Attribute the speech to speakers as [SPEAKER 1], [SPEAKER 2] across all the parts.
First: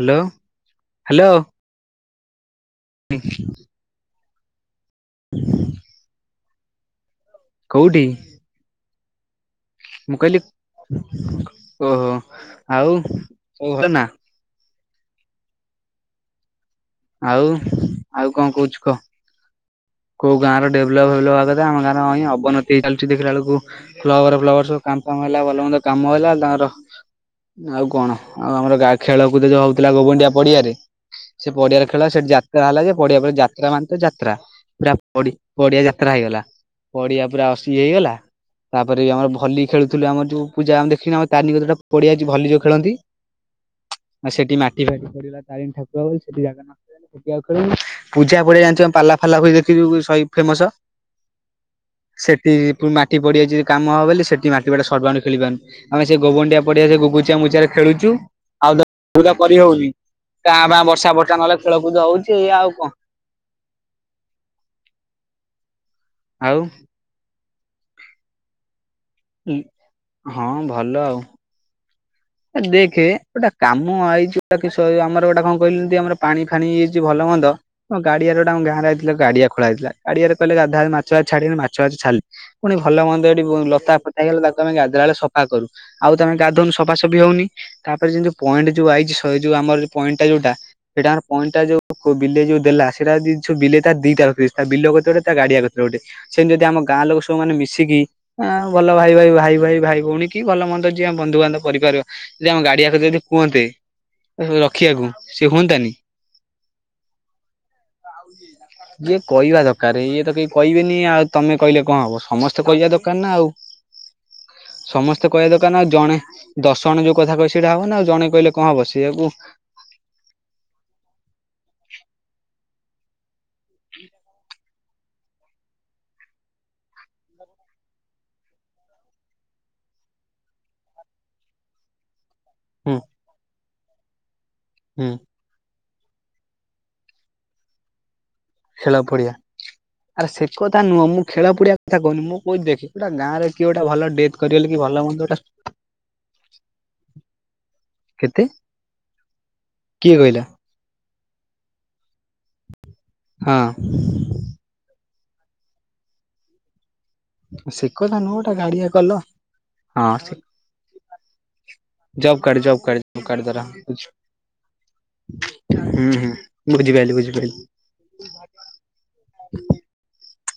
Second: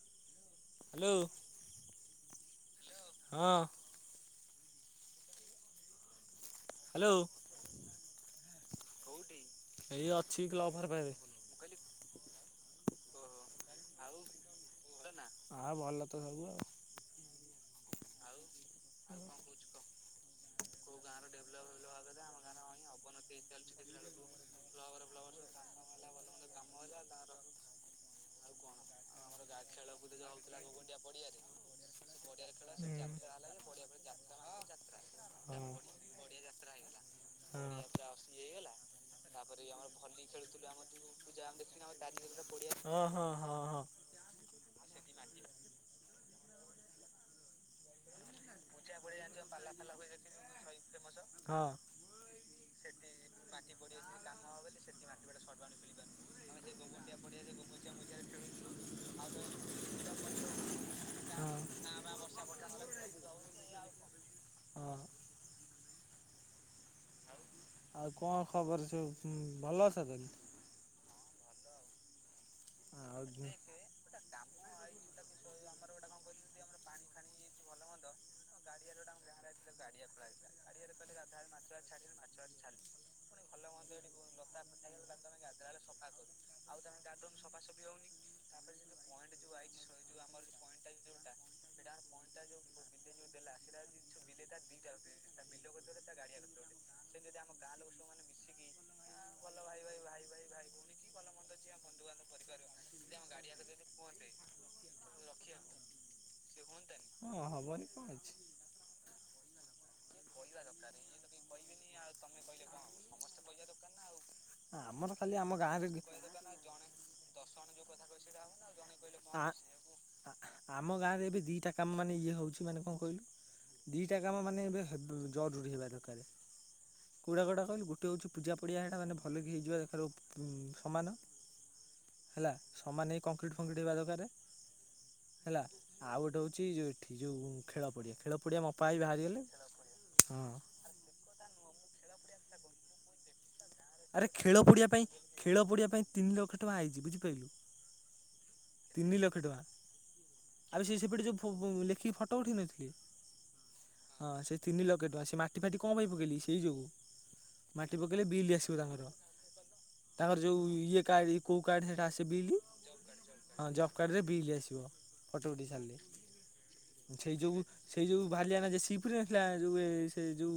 [SPEAKER 1] Hello
[SPEAKER 2] hello ହଁ
[SPEAKER 1] [inaudible] [inaudible]
[SPEAKER 2] hello
[SPEAKER 1] କେଉଁଠି
[SPEAKER 2] ଏ
[SPEAKER 1] କହିଲି
[SPEAKER 2] ଅଛି [unintelligible]
[SPEAKER 1] ଓହୋ ଆଉ ସବୁ ଭଲ ନା
[SPEAKER 2] ଆଉ ହଁ ଭଲ ତ ଭଲ
[SPEAKER 1] ଆଉ ଆଉ କଣ କହୁଛୁ କହ
[SPEAKER 2] [inaudible]
[SPEAKER 1] କୋ ଗାଁର ଡେଭଲପ ହେବ ଆମ ଗାଁର ଅବନତି ଚାଲଚଛି ଦେଖିଲା ବଳକୁ ଫ୍ର [unintelligible] ର ସବୁ କାମ ଫାମ ହେଲା ଭଲ ମନ୍ଦ କାମ ହେଲା ତାଙ୍କର ଆଉ କଣ ଆଉ ଆମର ଗାଁ ଖେଳକୁଦ ଯୋଉ ହଉଥିଲା ଗୋବୁଣ୍ଡିଆ ପଡିଆରେ ସେ ପଡିଆରେ ଖେଳ ସେଠି ଯାତ୍ରା ହେଲା ଯେ ପଡିଆ ପରେ୍ରା ଯାତ୍ରା ମାନେ ତ ଯାତ୍ରା ପୁରା ପଡିଆ ଯାତ୍ରା ହେଇଗଲା। ପଡିଆ ପୁରା ଅଶିଳା ହେଇଗଲା ତାପରେ ବି ଆମର ଭଲି ଖେଳୁଥିଲୁ ଆମର ଯୋଉ ପୂଜା ଆମେ ଦେଖିନ ତାରିଣୀ କତିରେ ଗୋଟେ ପଡିଆ ଅଛି ଭଲି ଯୋଉ ଖେଳନ୍ତି
[SPEAKER 2] ହଁ ହଁ ହଁ
[SPEAKER 1] ସେଠି ମାଟି ଫାଟି କରିବା ତାରିଣ ଠାକୁର ବୋଲି ସେଠି ଜାଗା ସେଠି ଆଉ ଖେଳୁ ପୂଜା ପଡଆ ପାଲା ଫାଲା ଦେଖିଛୁ ସ ଫେମସ
[SPEAKER 2] ହଁ
[SPEAKER 1] ସେଠି ପୁଣି ମାଟି ପଡିଆ ଯଦି କାମ ହବ ବ ସେଠି ମାଟି ବାଡା ସର୍ବାଣୁ ଖେଳିବାରୁି ଆମେ ସେ ଗୋବଣ୍ଡିଆ ପଡିଆ ସେ ମୁଚା ମୁଚାରେ ଖେଳୁଚୁ ଆଉ କରି ହଉନି କାଁଭା ବର୍ଷା ବର୍ଷା
[SPEAKER 2] ହଁ ହଁ
[SPEAKER 1] ନହେଲେ ଖେଳକୁଦ ହଉଛି ଏଇଆ ଆଉ କଣ
[SPEAKER 2] ହଁ
[SPEAKER 1] ଆଉ
[SPEAKER 2] ଆଉ କଣ ଖବର ସୁ ଭଲ ଅଛ ତାହଲେ
[SPEAKER 1] ହଁ ଭଲ ଆଉ ଦେଖେ
[SPEAKER 2] ଆଉ
[SPEAKER 1] ଗୋଟା
[SPEAKER 2] ହଁ
[SPEAKER 1] କାମ ମୁଁ ଆଇଛି ଗଟା କି ଆମର ଗୋଟେ କଣ କହିଲି ଆମର ପାଣି ଫାଣି ହେଇଯାଇଛି ଭଲ ମନ୍ଦ ଗାଡିଆର ତାଙ୍କ ଗାଁ ରେ ଗାଡିଆ ଖୋଳା ହେଇଥିଲା ଗଡିଆରେ କିଲ ଗାଧା ମାଛାଯାକ ଛାଡ଼ିବା ବୋଲି ମାଛ ଯାକ ଛାଡ଼ିଲୁ ପୁଣି ଭଲ ମନ୍ଦ ଏଠି ଲତା ଫତା ହେଗଲା ତାକୁ ଆମେ ଗାଧେଇଲ ବେଳେ ସଫା କରୁ ଆଉ ତମେ ଗାଧନୁ ସଫା ହଉନି ତାପରେଉ ପଏଣ୍ଟ ଯୋଉ ଆଇଛି ଯୋଉ ଆମର ପଏଣ୍ଟା ଯୋଉଟା ସେ ଟାଇମରେ ପଏଣ୍ଟଟା ଯୋଉ ବିଲେଇ ଯୋଉ ଦେଲା ସେଇଟା ଯଦି ସବୁ ବିଲେ ତା ଦିଟା [unintelligible] ତା ବିଲ କତିରେ ଗୋଟେ ତା ଗାଡିଆ ଆଗରେ ଗୋଟେ ସେମିତି ଯଦି ଆମ ଗାଁ ଲୋକ ସବୁମାନେ ମିଶିକି ହଁ ଭଲ ଭାଇ ଭାଇ ଭାଇ ଭାଇ ଭାଇ ଭଉଣୀ କି ଭଲ ମନ୍ଦ ଯିିଏ ଆମ ବନ୍ଧୁବାନ୍ଧବ କରିପାରିବା ଯଦି ଆମ ଗାଡିଆକୁ ଯଦି କୁହନ୍ତେ ରଖିବାକୁ ସେ ହୁଅନ୍ତାନି।
[SPEAKER 2] ହ ହଁ ହବନି କଣ ଅଛି।
[SPEAKER 1] ଇଏ କହିବା ଦରକାର ଇଏ ତ କେହି କହିବେନି ଆଉ ତମେ କହିଲେ କଣ ହବ ସମସ୍ତେ କହିବା ଦରକାର ନା ଆଉ।
[SPEAKER 2] ଆମର
[SPEAKER 1] ସମସ୍ତେ
[SPEAKER 2] ଖାଲି ଆମ
[SPEAKER 1] କହିବା ଦରକାର ନା
[SPEAKER 2] ଗାଁରେ
[SPEAKER 1] ଆଉ ଜଣେ। ଦଶ ଜଣ ଯୋଉ କଥା କହିବେ ସେଇଟା ହବ ନା ଆଉ ଜଣେ କହିଲେ କଣ ହବ। ସେଇଆକୁ
[SPEAKER 2] ଆ ଆମ ଗାଁରେ ଏବେ ଦିଟା କାମ ମାନେ ଇଏ ହଉଛି ମାନେ କଣ କହିଲୁ ଦିଟା କାମ ମାନେ ଏବେ ଆ ଦୁ ଜରୁରୀ ହେବା ଦରକାର। କୋଉଟା କୋଉଟା କହିଲୁ ଗୋଟେ ହେଉଛି ପୂଜା ପଡ଼ିଆ ସେଇଟା ମାନେ ଭଲକି ହେଇଯିବା ଦରକାର ଓପ ଉଁ ସମାନ।
[SPEAKER 1] [unintelligible]
[SPEAKER 2] ହେଲା
[SPEAKER 1] ହୁଁ
[SPEAKER 2] ସମାନ ହେଇ କଂକ୍ରିଟ ଫକ୍ରିଟ୍ ହେବା ଦରକାର।
[SPEAKER 1] ହୁଁ।
[SPEAKER 2] ହେଲା ଆଉ ଗୋଟେ ହଉଛି ଯୋଉ ଏଠି ଯୋଉ ଖେଳ ପଡିଆ ଖେଳ ପଡିଆ ମପା
[SPEAKER 1] ଖେଳ
[SPEAKER 2] ହେଇ
[SPEAKER 1] ପଡିଆ
[SPEAKER 2] ବାହାରିଗଲେ
[SPEAKER 1] ଆରେ
[SPEAKER 2] ହଁ
[SPEAKER 1] ସେ କଥା ନୁହଁ ମୁଁ ଖେଳ ପଡିଆ କଥା କହୁନି ମୁଁ କହୁ ଦେଖ ପୁରା ଗାଁରେ କିଏ ଗୋଟେ ଭଲ
[SPEAKER 2] ଆରେ
[SPEAKER 1] ଡେଥ୍
[SPEAKER 2] ଖେଳ
[SPEAKER 1] କରିଗଲେ କି
[SPEAKER 2] ପଡିିଆ
[SPEAKER 1] ଭଲ
[SPEAKER 2] ପାଇଁ
[SPEAKER 1] ମନ୍ଦ ଗୋଟା
[SPEAKER 2] ଖେଳ ପଡିିଆ ପାଇଁ ତିନି ଲକ୍ଷ ଟଙ୍କା ଆଇଛି ବୁଝିପାରିଲୁ।
[SPEAKER 1] କେତେ କିଏ କହିଲା?
[SPEAKER 2] ଆରେ ସେ ସେପଟେ ଯୋଉ ଫୋ ଲେଖିକି ଫଟୋ ଉଠେଇ ନଥିଲେ
[SPEAKER 1] ହଁ।
[SPEAKER 2] ହଁ ସେ ତିନି ଲକ୍ଷ ଟଙ୍କା ସେ ମାଟି ଫାଟି କଣ ପାଇଁ ପକେଇଲେକି ସେଇ ଯୋଗୁ।
[SPEAKER 1] ସେ
[SPEAKER 2] ମାଟି
[SPEAKER 1] କଥା
[SPEAKER 2] ପକେଇଲେ
[SPEAKER 1] ନୁହଁ
[SPEAKER 2] ବିଲ୍
[SPEAKER 1] ଗୋଟା
[SPEAKER 2] ଆସିବ
[SPEAKER 1] ଗାଡିଆ
[SPEAKER 2] ତାଙ୍କର
[SPEAKER 1] କଲ
[SPEAKER 2] ତାଙ୍କର
[SPEAKER 1] ହଁ
[SPEAKER 2] ଯୋଉ ଇଏ କା ଏ କେଉଁ କାର୍ଡ଼ରେ ହେଟା ଆସିବ
[SPEAKER 1] job
[SPEAKER 2] bill?
[SPEAKER 1] Card job card job card ଧର
[SPEAKER 2] ହଁ ଜବ୍
[SPEAKER 1] ହୁଁ
[SPEAKER 2] କାର୍ଡ଼ରେ ବିଲ୍ ଆସିବ। ଫଟୋ ଉଠେଇ ଛାଡ଼ିଲେ
[SPEAKER 1] ହୁଁ ବୁଝିପାରିଲି
[SPEAKER 2] ସେଇ
[SPEAKER 1] ବୁଝିପାରିଲି।
[SPEAKER 2] ଯୋଗୁ ସେଇ ଯୋଗୁ ଭଳିଆନା ଯେ ସି ପି ପୁରେଇନଥିଲା ଯୋଉ ସେ ଯୋଉ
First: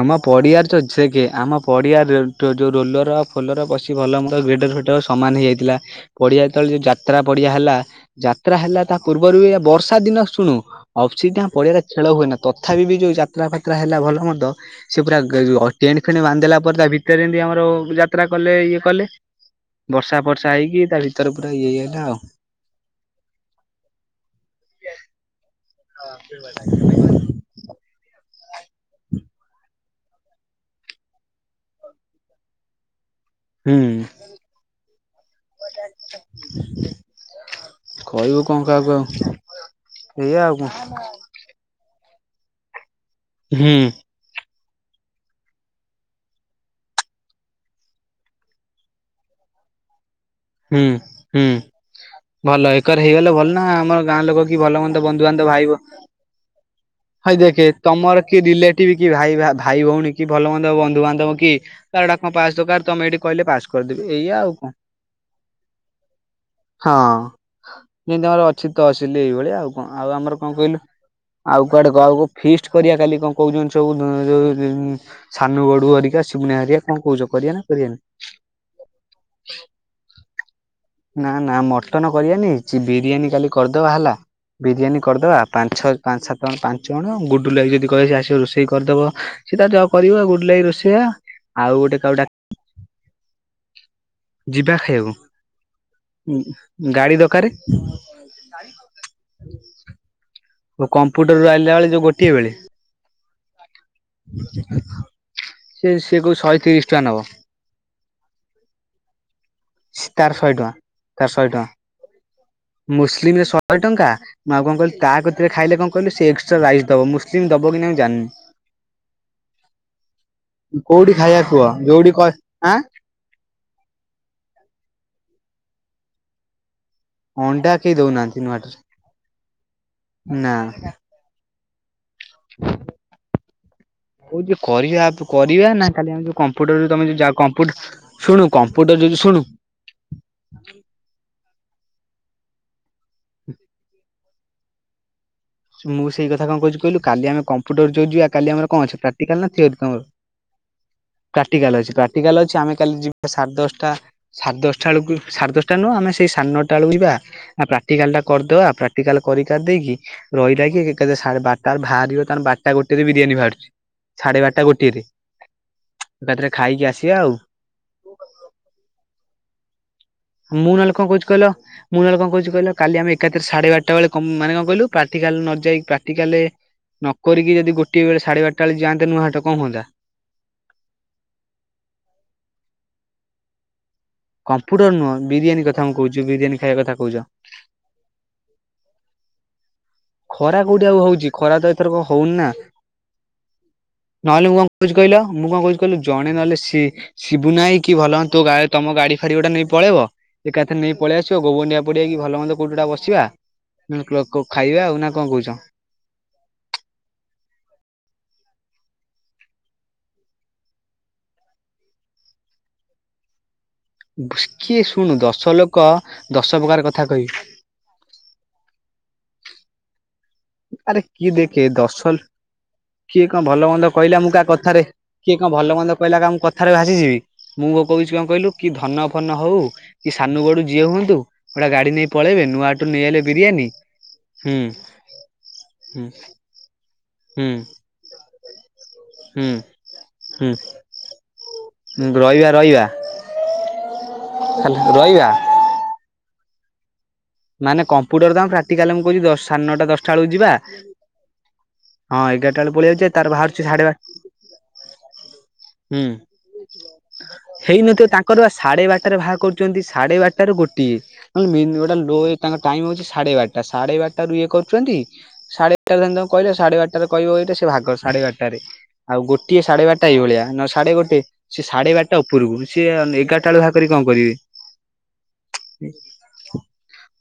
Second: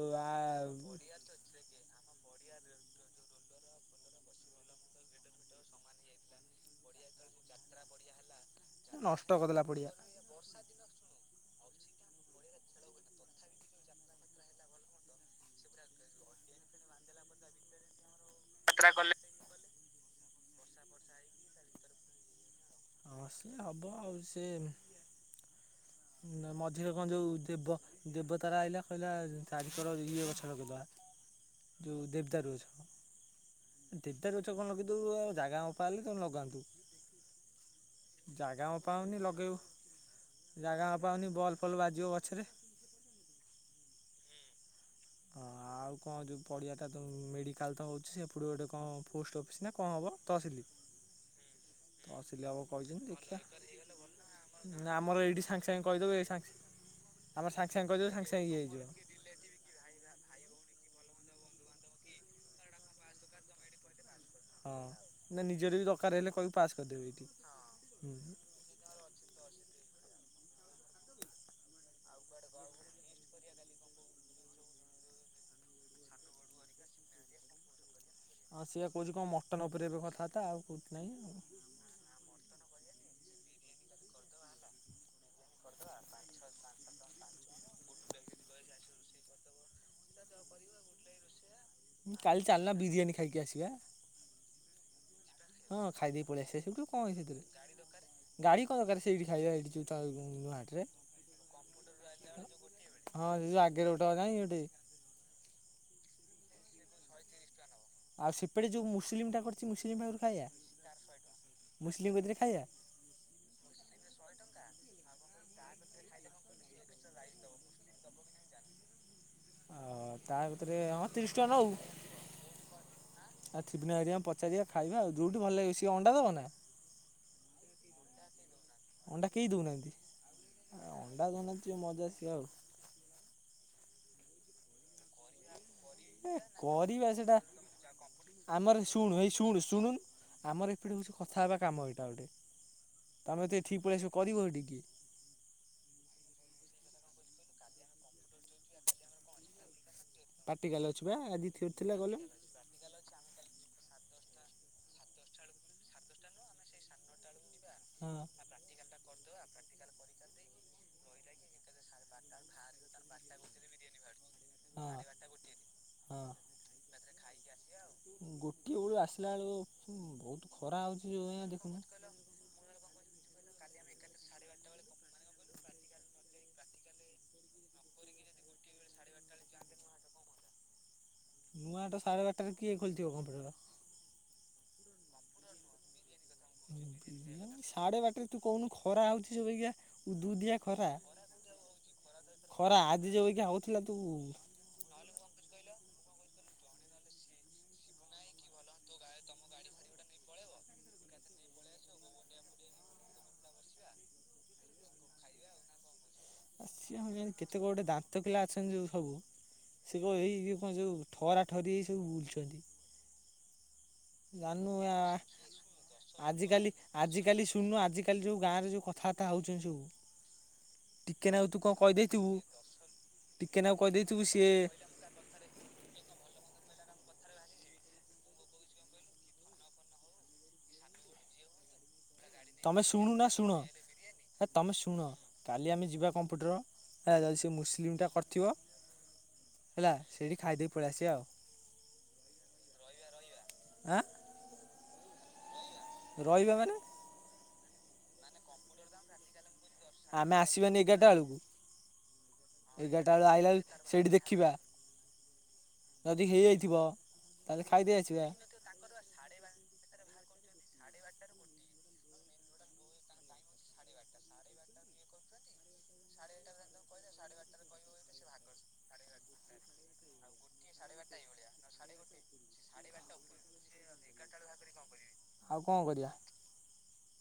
[SPEAKER 1] ଆମ
[SPEAKER 2] ଆ
[SPEAKER 1] ପଡିଆର ଚଛ କେ ଆମ ପଡ଼ିଆ ର ଟ୍ ଯେଉଁ ରୋଲର ଫୋଲର ପଶି ଭଲମନ୍ଦ ଗ୍ରେଟର ଫେଟର ସମାନ ହେଇଯାଇଥିଲା। ପଡିଆ ଯେତେବେଳେ ଯୋଉ ଯାତ୍ରା ପଡିଆ ହେଲା ଯାତ୍ରା ହେଲା ତା
[SPEAKER 2] ନଷ୍ଟ
[SPEAKER 1] ପୂର୍ବରୁ ବି
[SPEAKER 2] କରିଦେଲା ପଡ଼ିଆ
[SPEAKER 1] ବର୍ଷା ଦିନ ଶୁଣୁ ଅଫସିଟ ଆମ ପଡିଆରେ ଖେଳ ହୁଏନା। ତଥାପି ବି ଯୋଉ ଯାତ୍ରା ଫାତ୍ରା ହେଲା ଭଲ ମନ୍ଦ ସେ ପୁରା ଗ ଯୋଉ ଟେଣ୍ଟ ଫେଣ୍ ବାନ୍ଧି ଦେଲାପରେ ତା ଭିତରେ ଏମତି ଆମର ଯାତ୍ରା କଲେ ଇଏ କଲେ ବର୍ଷା ଫର୍ଷା ହେଇକି ତା ଭିତରେ ପୁରା ଇଏ ହେଇଗଲା ଆଉ।
[SPEAKER 2] ହସଲେ ହବ ଆଉ ସେ ନ୍ ମଝିରେ କଣ ଯୋଉ ଦେବ ଦେବ ତାରା ଆଇ। ଲା କହିଲା ଚାରିଖର ଇଏ ଗଛ ଲଗେଇଦବା ଯୋଉ ଦେବଦାରୁୁ ଗଛ।
[SPEAKER 1] ହୁଁ
[SPEAKER 2] ଦେବଦାରୁ ଗଛ କଣ କିନ୍ତୁ ଯାଗା ଜାଗା ମପାହେଲେ ତାକୁ ଲଗାନ୍ତୁ।
[SPEAKER 1] କହିବୁ କଣ
[SPEAKER 2] ଜାଗା
[SPEAKER 1] କାହାକୁ ଆଉ
[SPEAKER 2] ମପାହୋଉନି ଲଗେଇବୁ
[SPEAKER 1] ଏଇଆ ଆଉ କଣ
[SPEAKER 2] ଜାଗା ମପାହୋଉନି ବଲ୍ ଫଲ ବାଜିବ ଗଛରେ।
[SPEAKER 1] ହୁଁ।
[SPEAKER 2] ହଁ ଆଉ କଣ ଯଉ ପଡ଼ିଆଟା ତ ମେଡିକାଲ ତ ହୋଉଛି ସେପଟକୁ ଗୋଟେ କଣ ପୋଷ୍ଟ ଅଫିସ୍ ନା କଣ ହବ।
[SPEAKER 1] ହୁଁ ହୁଁ
[SPEAKER 2] ତହସିଲି ହେବ
[SPEAKER 1] ଭଲ ଏକର
[SPEAKER 2] କହିଛନ୍ତି
[SPEAKER 1] ହେଇଗଲେ
[SPEAKER 2] ଦେଖିବା
[SPEAKER 1] ଭଲ ନା ଆମର ଗାଁ ଲୋକ କି ଭଲ ମନ୍ଦ
[SPEAKER 2] ଆମର
[SPEAKER 1] ବନ୍ଧୁ
[SPEAKER 2] ଏଇଠି
[SPEAKER 1] ବାନ୍ଧବ
[SPEAKER 2] ସାଙ୍ଗେ
[SPEAKER 1] ଭାଇ ବି
[SPEAKER 2] ସାଙ୍ଗେ କହିଦେବେ ସାଙ୍ଗେ
[SPEAKER 1] ଭାଇ
[SPEAKER 2] ଆମର
[SPEAKER 1] ଦେଖ
[SPEAKER 2] ସାଙ୍ଗେ ସାଙ୍ଗେ କହିଦେବେ
[SPEAKER 1] ତମର
[SPEAKER 2] ସାଙ୍ଗେ
[SPEAKER 1] କିଏ
[SPEAKER 2] ସାଙ୍ଗେ ଇଏ ହେଇଯିବ
[SPEAKER 1] ରିଲେଟିଭ କି ଭାଇ ଭାଇ ଭଉଣୀ କି ଭଲମନ୍ଦ ବନ୍ଧୁବାନ୍ଧବ କି କାହାର ରଟା କଣ ପାସ୍ ଦରକାର ତମେ ଏଇଠି କହିଲେ ପାସ୍ କରିଦେବି ଏଇଆ ଆଉ। କଣ
[SPEAKER 2] ହଁ ନା ନିଜର ବି ଦରକାର ହେଲେ କହିବି ପାସ୍ କରିଦେବେ ଏଇଠି ହୁଁ।
[SPEAKER 1] ଶୀତ ଆସିଲି ଏଇଭଳି ଆଉ କଣ ଆଉ ଆମର କଣ କହିଲୁ? ଆଉ କୁଆଡେ କକୁ ଫିଷ୍ଟ କରିବା କାଲି କଣ କହୁଛ ସବୁ ଯଉ। ସାନ ଗଡୁ ହରିକା ସିମୁନଆ ହରିକା କଣ କହୁଛ କର ନା କରାନି
[SPEAKER 2] ହଁ ସିଆ କହୁଛି କଣ ମଟନ ଉପରେ ଏବେ କଥାତା ଆଉ। ନାହିଁ
[SPEAKER 1] ନା
[SPEAKER 2] ଆଉ
[SPEAKER 1] ନା ମଟନ କର ନେଇି ବିରିୟାନୀ କାଲି କରିଦବା ହେଲା ବିରିୟାନୀ କରିଦବା। ପାଞ୍ଚ ଛ ପାଞ୍ଚ ସାତଣ ପାଞ୍ଚ ଜଣ ଗୁଡ଼ୁ ଲଗି ଯଦି କହେ ଆସିବେ ରୋଷେଇ କରିଦେବ। ସି ତା ଜ କରିବ ଗୁଡ ଭାଇ ରୋଷେଇଆ। ଆଉ ଗୋଟେ କାହାକୁ
[SPEAKER 2] ଉଁ
[SPEAKER 1] ଡାକି
[SPEAKER 2] କାଲି ଚାଲନା ବିରିୟାନୀ ଖାଇକି ଆସିବା।
[SPEAKER 1] ଯିବା ଖାଇବାକୁ
[SPEAKER 2] ହଁ ଖାଇଦେଇ ପଳେଇଆସିଵା ସେଠୁ କଣ
[SPEAKER 1] ଗାଡି
[SPEAKER 2] ଅଛି
[SPEAKER 1] ଦରକାରେ
[SPEAKER 2] ସେଥିରେ। ଗାଡି କଣ ଦରକାର ସେଇଠି ଖାଇବା ଏଇଠି ଯଉ ତା।
[SPEAKER 1] ଓ କମ୍ପୁଟର ରୁ ଆଇଲାବେଳେ ଯୋଉ ଗୋଟିଏବେଳେ।
[SPEAKER 2] ହଁ ଯ ଆଗରେ ଗୋଟେ। ନାହିଁ ଗୋଟେ
[SPEAKER 1] ସେ ସେ କହୁଚି ଶହେ ତିରିଶ ଟଙ୍କା ନବ।
[SPEAKER 2] ଆଉ ସେପଟେ ଯୋଉ ମୁସଲିମ ଟା କରିଛି ମୁସଲିମ ପାଖରୁ
[SPEAKER 1] ତାର ଶହେ ଟଙ୍କା।
[SPEAKER 2] ଖାଇବା
[SPEAKER 1] ତାର ଶହେ ଟଙ୍କା
[SPEAKER 2] ମୁସଲିମ କତିରେ ଖାଇବା?
[SPEAKER 1] ମୁସଲିମରେ ଶହେ ଟଙ୍କା। ମାଉ କଣ କହିଲ ତା କରେ ଖାଇଲେ କଣ କହିଲୁ ସେ ଏକ୍ଟ୍ରା ରାଇସ୍ ଦବ ମୁସଲିମ ଦବ କି ନାହି ମୁଁ ଜାଣିନି।
[SPEAKER 2] ଓ ତା କତିରେ ହଁ
[SPEAKER 1] କୋଉଠି
[SPEAKER 2] ତିରିଶ
[SPEAKER 1] ଖାଇବା
[SPEAKER 2] ଟଙ୍କା
[SPEAKER 1] କୁହ
[SPEAKER 2] ନଉ।
[SPEAKER 1] ଯୋଉଠି କହ ଆଁ
[SPEAKER 2] ଆଉ ଥିବନା ଘରିକାଙ୍କୁ ପଚାରିବା ଖାଇବା ଆ ଯଉଠି ଭଲ ଲାଗିବ ସେ ଅଣ୍ଡା ଦବ ନା?
[SPEAKER 1] ଅଣ୍ଡା କେହି ଦଉନାହାନ୍ତି ନୂଆଟା।
[SPEAKER 2] ଅଣ୍ଡା କେହି ଦଉନାହାଁନ୍ତି ଆ ଅଣ୍ଡା ଦଉନାହାଛି ମଜା କି ଆଉ।
[SPEAKER 1] ହଉ ଯଯେ କରିଆପ କରିବା ନା କାଲି ଆମେ
[SPEAKER 2] ଏ
[SPEAKER 1] ଯଉ କମ୍ପୁଟର ତମେ
[SPEAKER 2] କରିବା
[SPEAKER 1] ଯଉ ଯା
[SPEAKER 2] ସେଇଟା
[SPEAKER 1] କମ୍ପୁଟର ଶୁଣୁ
[SPEAKER 2] ଆମର
[SPEAKER 1] କମ୍ପୁଟର ଯଉ
[SPEAKER 2] ଏଇ
[SPEAKER 1] ଶୁଣୁ
[SPEAKER 2] ଶୁଣୁନୁ ଆମର ଏପଟେ ହେଉଛି କଥା ହେବା କାମ ଏଇଟା ଗୋଟେ ତମେତ ଏଠିକ ପଳେଇ ଆସିବ କରିବ ହେଠି କିଏ?
[SPEAKER 1] ମୁଁ ସେଇ କଥା କଣ କହୁଛି କହିଲୁ କାଲିଆମେ କମ୍ପ୍ୟୁଟର ଯଉ ଯିବା କାଲି ଆମର କଣ ଅ ପ୍ରାକ୍ଟଟିକାଲ ନା ଥିଓରି ତମର?
[SPEAKER 2] ପାଟିକାଲି ଅଛି ବା ଆଜି
[SPEAKER 1] ପ୍ରାଟିକାଲ
[SPEAKER 2] ଥିଓରି
[SPEAKER 1] ଅଛି
[SPEAKER 2] ଥିଲା ଗଲୁନି
[SPEAKER 1] ପ୍ରାଟିକାଲ ଅଛି ଆମେ କାଲି ଜି ସାଢ଼େ ଦଶଟା ସାଢ଼େ ଦଶଟା ବେଳକୁ ସାଢେ ଦଶଟା ନୁହୁଁ ଆମେ ସେଇ ସାଢେ ନଅଟା ବେଳକୁ ଯିବା। ନା ପ୍ରାକ୍ଟିକାଲ ଟା
[SPEAKER 2] ହଁ।
[SPEAKER 1] କରିଦବା ପ୍ରାକ୍ଟିକାଲ କରି କାରି ଦେଇକି ରହିଲା ରାହିକି ଏକାଥରେ ସାଢେ ବାରଟାରେ ବାହାରିବ ତାମାନେ ବାରଟା ଗୋଟେରେ ବିରିୟାନୀ ବାହାରୁଛି ସାଢେବାର ଟା
[SPEAKER 2] ହଁ
[SPEAKER 1] ଗୋଟିଏରେ
[SPEAKER 2] ହଁ
[SPEAKER 1] ଏକାଥରେ ଖାଇକି ଆସିବା ଆଉ।
[SPEAKER 2] ଗୋଟିଏ ବେଳୁ ଆସିଲା ବେଳକୁ ବହୁତ?
[SPEAKER 1] ମୁଁ
[SPEAKER 2] ଖରା
[SPEAKER 1] ନହେଲେ
[SPEAKER 2] ହେଉଛି
[SPEAKER 1] କଣ
[SPEAKER 2] ଯେଉଁ
[SPEAKER 1] କହୁଛି
[SPEAKER 2] ଭଳିଆ
[SPEAKER 1] କହିଲ
[SPEAKER 2] ଦେଖୁନ।
[SPEAKER 1] ମୁଁ ନାହେଲେ କଣ କହୁଛି କହିଲ? କାଲି ଆମେ ଏକାଥରେ ସାଢେ ବାରଟାବେଳେ ମାନେକଣ କହିଲୁ ପ୍ରାକ୍ଟିକାଲ ନ ଯାଇକି ପ୍ରାକ୍ଟିକାଲେ? ନକରିକି ଯଦି ଗୋଟିଏବେଳେ ସାଢେ ବାରଟା ବେଳେ ଯାଆନ୍ତେ ନୁଆହାଟ କଣ ହୁଅନ୍ତା?
[SPEAKER 2] ନୂଆହାଟା ସାଢେ ବାରଟାରେ କିଏ ଖୋଲିଥିବ କମ୍ପ୍ୟୁଟର।
[SPEAKER 1] କମ୍ପୁଟର ନୁହଁ ବିରିୟାନୀ କଥା ମୁଁ କହୁଛି ବିରିୟାନୀ ଖାଇବା କଥା କହୁଛ।
[SPEAKER 2] ଉଁ ସାଢେ ବାରଟାରେ ତୁ କହୁନୁ ଖରା ହଉଛି ସେବାଗିଆ। ଉଡୁ ଉଦିଆ
[SPEAKER 1] କୋଉଠି
[SPEAKER 2] ଖରା
[SPEAKER 1] ଆଉ ହଉଛି ଖରା ତ ଏଥରକ ହଉନି ନା
[SPEAKER 2] ଖରା ଆଜି ଯୋଉଏଇକା ହଉଥିଲା ତୁ?
[SPEAKER 1] ନହେଲେ ମୁଁ କଣ କହୁଛି କହିଲ ମୁଁ କଣ କହୁଛି କହିଲ ଜଣେ ନହେଲେ ସି? ଶିବୁ ନାଇଁ କି ଭଲ ତୁ ତମ ଗାଡି ଫାଡି ଗୋଟା ନେଇକି ପଳେଇବ। ଏକାଥରେ ନେଇକି ପଳେଇ ଆସିବ ଗୋଗଣ୍ଡିଆ ପଡିଆକି ଭଲ ମନ୍ଦ କୋଉଠି ଗୋଟା ବସିବା କ କ ଖାଇବା ଆଉ। ନା କଣ କହୁଛ?
[SPEAKER 2] ଆ କେତେ ଗୋଟେ ଦାନ୍ତ କେଲା ଅଛନ୍ତି ଯୋଉ ସବୁ ସେ କଣ ଏଇ କି କଣ ଯଉ ଠରା ଠରି ହେଇ ସବୁ ବୁଲୁଛନ୍ତି। ଜାନୁ
[SPEAKER 1] କିଏ
[SPEAKER 2] ଆ
[SPEAKER 1] ଶୁଣୁ ଦଶ ଲୋକ ଦଶ
[SPEAKER 2] ଆଜିିକାଲି
[SPEAKER 1] ପ୍ରକାର କଥା କହିବେ।
[SPEAKER 2] ଆଜିକାଲି ଶୁଣୁନୁ ଆଜିକାଲି ଯଉ ଗାଁରେ ଯଉ କଥାବାର୍ତ୍ତା ହଉଛନ୍ତି ସବୁ
[SPEAKER 1] ଆରେ
[SPEAKER 2] ଟିକେ
[SPEAKER 1] କିଏ
[SPEAKER 2] ନାକୁ ତୁ
[SPEAKER 1] ଦେଖେ
[SPEAKER 2] କଣ
[SPEAKER 1] ଦଶଲ
[SPEAKER 2] କହିଦେଇଥିବୁ
[SPEAKER 1] କିଏ କଣ
[SPEAKER 2] ଟିକେ
[SPEAKER 1] ଭଲ
[SPEAKER 2] ନାକୁ
[SPEAKER 1] ମନ୍ଦ କହିଲା
[SPEAKER 2] କହିଦେଇଥିବୁ
[SPEAKER 1] ମୁଁ କା
[SPEAKER 2] ସିଏ
[SPEAKER 1] କଥାରେ କିଏ କଣ ଭଲ ମନ୍ଦ କହିଲା କା ମୁଁ କଥାରେ ଭାସିଯିବି। ମୁଁ କଣ କହୁଛି କଣ କହିଲୁ କି ଧନ ଫନ ହଉ କି ସାନୁ ଗଡୁ ଜିଏ ହୁଅନ୍ତୁ ଗୋଟା ଗାଡି ନେଇ ପଳେଇବେ ନୂଆହାଟ
[SPEAKER 2] ତମେ
[SPEAKER 1] ରୁ
[SPEAKER 2] ଶୁଣୁ
[SPEAKER 1] ନେଇଆଇଲେ
[SPEAKER 2] ନା ଶୁଣ
[SPEAKER 1] ବିରିୟାନୀ
[SPEAKER 2] ହେ
[SPEAKER 1] ହୁଁ
[SPEAKER 2] ତମେ ଶୁଣ କାଲି ଆମେ
[SPEAKER 1] ହୁଁ
[SPEAKER 2] ଯିବା କମ୍ପ୍ୟୁଟର ଯଦି
[SPEAKER 1] ହୁଁ
[SPEAKER 2] ସେ ମୁସଲିମଟା କରିଥିବ
[SPEAKER 1] ହୁଁ
[SPEAKER 2] ହେଲା ସେଇଠି
[SPEAKER 1] ହୁଁ
[SPEAKER 2] ଖାଇଦେଇ ପଳେଇଆସିଵା ଆଉ।
[SPEAKER 1] ରହିବା ରହିବା
[SPEAKER 2] ଆଁ
[SPEAKER 1] ହେଲା ରହିବା।
[SPEAKER 2] ରହିବା ମାନେ?
[SPEAKER 1] ମାନେ କମ୍ପୁଟରତ ଆମେ ପ୍ରାକ୍ଟିକାଲ ମୁଁ କହୁଚି ଦଶ ସାଢେନଅଟା ଦଶ
[SPEAKER 2] ଆମେ ଆସିବାନି ଏଗାରଟା ଏଳକୁ
[SPEAKER 1] ହଁ ଏଗାରଟା ବେଳକୁ ପଳେଇ ଯାଉଛେ
[SPEAKER 2] ଏଗାରଟା
[SPEAKER 1] ତାର
[SPEAKER 2] ବେଳୁ
[SPEAKER 1] ବାହାରୁଛି ସାଢେ
[SPEAKER 2] ଆଇଲାବେଳୁ
[SPEAKER 1] ବାର
[SPEAKER 2] ସେଇଠି ଦେଖିବା।
[SPEAKER 1] ହୁଁ
[SPEAKER 2] ଯଦି ହେଇଯାଇଥିବ ତାହେଲେ ଖାଇଦେଇ ଆସିବା।
[SPEAKER 1] ସାଢ଼େ ବାରଟାରେ ବାହା କରୁଛନ୍ତି ସାଢେ ବାରଟାରୁ ଗୋଟିଏ ଲୋ ତାଙ୍କ ଟାଇମ ହଉଛି ସାଢେ ବାରଟା ସାଢେ ବାରଟାରୁ ଇଏ କରୁଛନ୍ତି ସାଢେ ଏାରଟା ତା କହିଲେ ସାଢୋରଟାରେ କହିବ ଏଇଟ ସେ ଭଗ ସାଢେବାରଟାରେ? ଆଉ ଗୋଟିଏ ସାଢେ ବାରଟା ଏଇ ଭଳିଆ ନ ସାଢେ ଗୋଟେ। ସେ ସାଢେ ବାରଟା ଉପରକୁ ସିଏ ଏଗାରଟା ବେଳକୁ ବାହାକରିକି କଣ କରିବେ।
[SPEAKER 2] ଆଉ କଣ କରିବା?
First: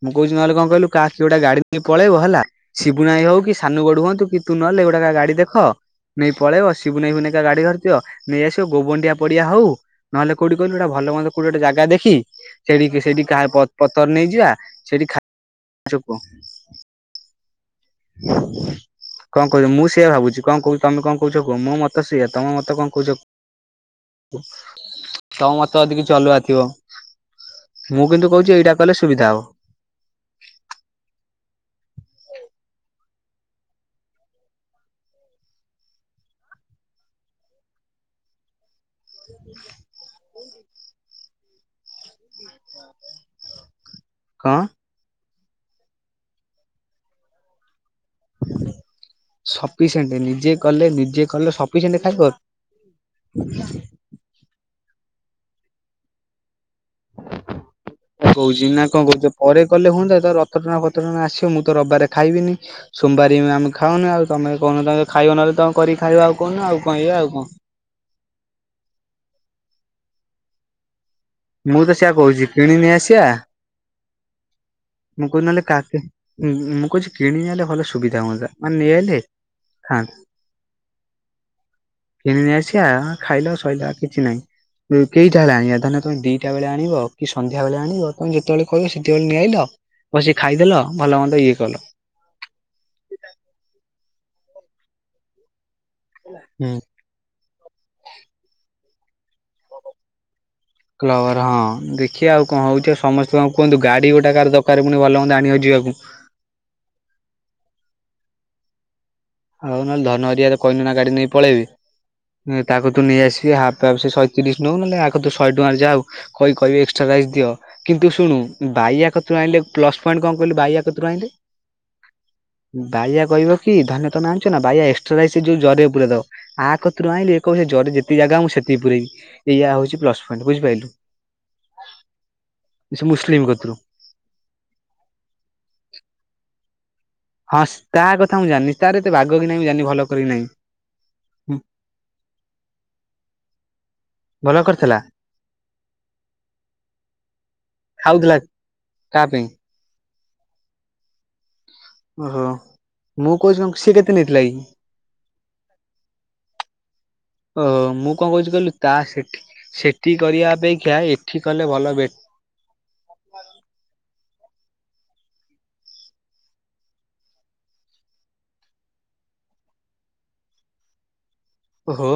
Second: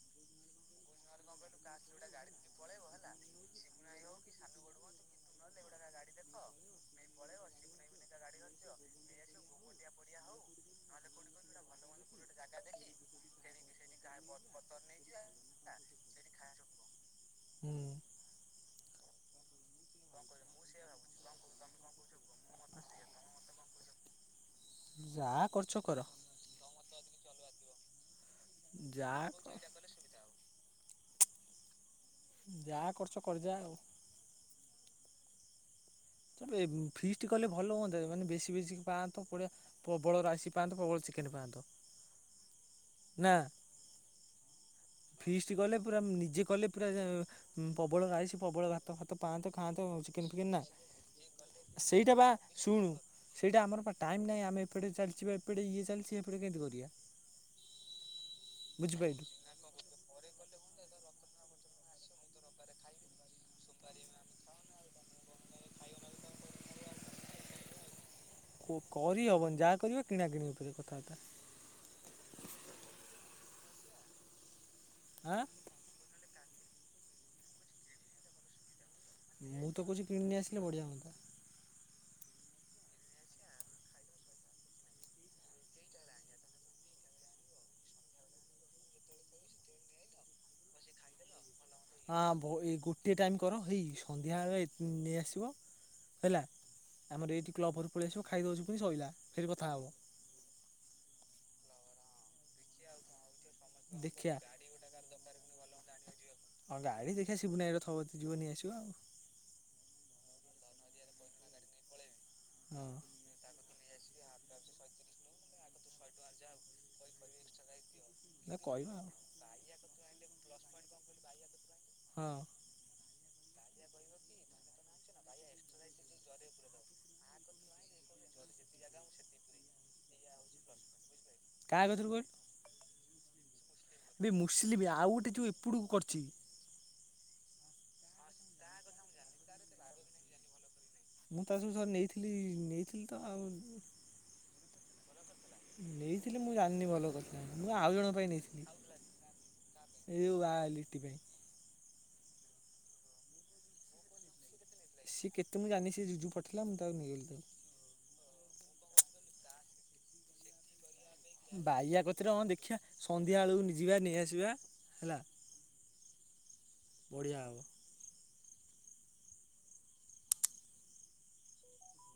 [SPEAKER 1] ମୁଁ କହୁଛିି ନହେଲେ କଣ କହିଲୁ କାହାକ ଗୋଟ ଗାଡି ନେଇ ପଳେଇବ ହେଲା। ଶିବୁଣାଇଁ ହଉ କି ସାନୁ ଗଡ ହୁଅନ୍ତୁ କି ତୁ ନହେଲେ ଗୁଟାକ ଗାଡି ଦେଖ ନେଇ ପଳେଇବ ସିବୁ ନେଇବୁ ନକା ଗାଡି ଘରିଥିବ ନେଇ ଆସିବ ଗୋବଣ୍ଡିଆ ପଡିଆ ହଉ ନହେଲେ କୋଉଠି କହିଲୁ ଏଟା ଭଲ ମନ୍ଦ କୋଉଠି ଗୋଟେ ଜାଗା ଦେଖି ସେଠିକି ସେଠି କାହା ପତର ନେଇଯିବା ସେଠି ଖାୋ
[SPEAKER 2] ହୁଁ।
[SPEAKER 1] [inaudible] କଣ କହୁଛ ମୁଁ ସେଇଆ ଭାବୁଛି କଣ କହୁଛ ତମେ କଣ କହୁଛ ମୋ ମତ ସିଇଆ ତମ ମତ କଣ କହୁଛ
[SPEAKER 2] ଯାହା
[SPEAKER 1] ତମ
[SPEAKER 2] କରୁଛ
[SPEAKER 1] ମତଜଦି
[SPEAKER 2] କର
[SPEAKER 1] କିଛି ଅଲଗା ଥିବ। ମୁଁ କିନ୍ତୁ କହୁଛି ଏଇଟା କଲେ
[SPEAKER 2] ଯାହା
[SPEAKER 1] ସୁବିଧା ହବ।
[SPEAKER 2] ଯାହା କରୁଚ କରିଯା ଆଉ। ଏ ଫିଷ୍ଟ କଲେ ଭଲ ହୁଅନ୍ତା ଜେ ମାନେ ବେଶୀ ବେଶୀ ପାଆନ୍ତ ପଡିଆ ପ୍ରବଳ ରାସି ପାଆନ୍ତ ପ୍ରବଳ ଚିକେନ ପାଆନ୍ତ ନା?
[SPEAKER 1] କଣ?
[SPEAKER 2] ଫ୍ରିସ୍ଟି କଲେ ପୁରା ନିଜେ କଲେ ପୁରା ପବଳ ରାଇସି ପବଳ ଭାତ ଭାତ ପାଆନ୍ତ ଖାଆନ୍ତ
[SPEAKER 1] ସଫିସିଏଣ୍ଟ
[SPEAKER 2] ଚିକେନ
[SPEAKER 1] ନିଜେ
[SPEAKER 2] ଫିକେନ୍ ନା।
[SPEAKER 1] କଲେ ନିଜେ କଲେ ସବ
[SPEAKER 2] ସେଇଟା ବା ଶୁଣୁ ସେଇଟା ଆମର ପା ଟାଇମ୍ ନାହିଁ ଆମେ ଏପଟେ ଚାଲିଛି ବା ଏପଟେ ଇଏ ଚାଲିଛି ହେପଟେ କେମତି କରିବା
[SPEAKER 1] କହୁଛି ନା କଣ
[SPEAKER 2] ବୁଝିପାରିଲୁ
[SPEAKER 1] କରୁଚ? ପରେ କଲେ ହୁଅନ୍ତା ଏ ତ ରଥଟଣା ଫଥଟଣା ଆସିବ ମୁଁ ତ ରବିବାରେ ଖାଇବିନି। ସୋମ୍ବାରୀ ଆମେ ଖାଉନୁ ଆଉ ତମେମାନେ କହୁନୁ ତମେ ଖାଇବ ନହଲେ ତମେ କରିକି ଖାଇବା ଆଉ କହୁନୁ ଆଉ କଣ ଏଇଆ ଆଉ କଣ।
[SPEAKER 2] କରିହବନି ଯାହା କରିବା କିଣା କିିଣି ଭିତରେ କଥାବାର୍ତ୍ତା।
[SPEAKER 1] ମୁଁ ତ ସେଆ କହୁଛି କିଣିନେଇ ଆସିବା ମୁଁ
[SPEAKER 2] ଆଁ
[SPEAKER 1] କହୁଚି ନହେଲେ କା ମୁଁ କହୁଛି କିଣିନେଲେ ଭଲ ସୁବିଧା ହୁଅନ୍ତା ମାନେଇଆଇଲେ
[SPEAKER 2] ମୁଁ ତ କହୁଛି କିଣିକି ନେଇ ଆସିଲେ ବଢିଆ ହଅନ୍ତା।
[SPEAKER 1] କିଣି ନେଇ ଆସିବା ହଁ ଖାଇଲା ଶଇଲା କିଛି ନାଇଁ। ଏ କେଇଟା ହେଲାଣି? ଏ ଧନିଅ ତୋମେ ଦିଟା ବେଳେ ଆଣିବ କି ସନ୍ଧ୍ୟା ବେଳେ ଆଣିବ ତୋମେ ଯେତେବେଳେ କହିବ ସେତେବେଳେ ନିଆଇଲ। ବସି ଖାଇଦେଲ ଭଲ ମନ୍ଦ ଇଏ କଲ।
[SPEAKER 2] ହଁ ଭୋ ଏ ଗୋଟିଏ ଟାଇମ୍ କର ହେଇ ସନ୍ଧ୍ୟାବେଳେ ନେଇଆସିବ। ହେଲା,
[SPEAKER 1] ହୁଁ।
[SPEAKER 2] ଆମର ଏଇଠି କ୍ଲବ୍ ଘରକୁ ପଳେଇ ଆସିବ ଖାଇଦଉଛୁ, ପୁଣି ସଇଲା ସେଇଠି କଥା ହବ।
[SPEAKER 1] କ୍ଲବ୍ ଘର ହଁ ଦେଖିଆ ଆଉ କଣ ହଉଛି ଏ ସମସ୍ତେ କଣ କୁହନ୍ତୁ ଗାଡି
[SPEAKER 2] ଦେଖିଆ
[SPEAKER 1] ଗୋଟା କାର ଦ କାରେ ପୁଣି ଭଲ ମନ୍ଦ ଆଣିବାକୁ ଯିବାକୁ।
[SPEAKER 2] ହଁ ଗାଡି ଦେଖିଆ ସିପିନୁ ଭାଇ ର ଥବ ତି ଯିବୁ ନେଇ ଆସିବ ଆଉ।
[SPEAKER 1] ହଉ ନହେଲେ ଧନ ହେରିଆରେ କହିମି ନା ଗାଡି ନେଇ ପଳେଇବି। ନେ- ତାକୁ
[SPEAKER 2] ହଁ
[SPEAKER 1] ତୁ ନେଇ ଆସିବି ହା ତାର ସେ ଶଏ ତିରିଶ ନଉ ନନେ ଆ କତୁ ଶଏ ଟଙ୍କା ଯାଉ, କହି କହି ଏକ୍ସଟ୍ରାା ରାଇସ୍ ଦିଅ। କିନ୍ତୁ ଶୁଣୁ
[SPEAKER 2] ନା କହିବା ଆଉ
[SPEAKER 1] ବାଇୟା କତୁ ଆଣିଲେ ପ୍ଲସ୍ ପଏଣ୍ଟ କଣ କହିଲୁ ବାଇୟା କତରୁ ଆଣିଲେ?
[SPEAKER 2] ହଁ।
[SPEAKER 1] ବାଇୟା କହିବ କି ଧାନ ତୋମେ ଆଣିଛ ନା ବାଇୟା ଏକ୍ସଟ୍ରା ରାଇସି ଯୋଉ ଜରିରଃ ପୁରେଇ ଦବ। ଆ କତରୁ ଆଣିଲେ କହିବ ହେ ଜରି ଯେତିକି ଜାଗା ମୁଁ ସେତିକି ପୁରେଇବି। ଏଇଆା ହଉଛି ପ୍ଲସ୍ ପଏଣ୍ଟ ବୁଝିପାଇଲୁ?
[SPEAKER 2] କା କତିରୁ କହିଲୁ?
[SPEAKER 1] ଯେ ସେ ମୁସଲିମ କତିରୁ।
[SPEAKER 2] ବେ ମୁସିଲିମି ଆଉ ଗୋଟେ ଯୋଉ ଏପଟକୁ କରିଛି।
[SPEAKER 1] ହଁ ତା କଥା ମୁଁ ଜାଣିନି, ତାର ଏତେ ବାଗ କି ନାହିଁ ମୁଁ ଜାଣିନି ଭଲ କରେକି ନାହିଁ।
[SPEAKER 2] ମୁଁ ତା ଠାରୁ ଥରେ ନେଇଥିଲି ନେଇଥିଲି ତ ଆଉ
[SPEAKER 1] ଭଲ କରିଥିଲା?
[SPEAKER 2] ନେଇଥିଲି ମୁଁ ଜାଣିନି ଭଲ କଥା, ମୁଁ ଆଉ ଜଣଙ୍କ ପାଇଁ
[SPEAKER 1] ଖାଉଥିଲା
[SPEAKER 2] ନେଇଥିଲି।
[SPEAKER 1] ତା ପାଇଁ
[SPEAKER 2] ଏଇ ଆ ଲିଟି ପାଇଁ।
[SPEAKER 1] ଓହୋ, ମୁଁ କହୁଛି ହଁ ସିଏ କେତେ ନେଇଥିଲା କି?
[SPEAKER 2] ସିଏ କେତେ ମୁଁ ଜାଣିନି ସେ ଜିଜୁ ପଠେଇଲା ମୁଁ ତାକୁ ନେଇଗଲି [inaudible]
[SPEAKER 1] ଓହୋ, ମୁଁ କଣ କହୁଛି କହିଲୁ ତା ସେଠି ସେଠି କରିବା ଅପେକ୍ଷା ଏ
[SPEAKER 2] ବାଇୟା କତିର ହଁ ଦେଖିଆ। ସନ୍ଧ୍ୟା ବେଳକୁ ନି-ଯିବା ନେଇଆସିବା ହେଲା ବଢିଆ ହବ।
[SPEAKER 1] ଓହୋ!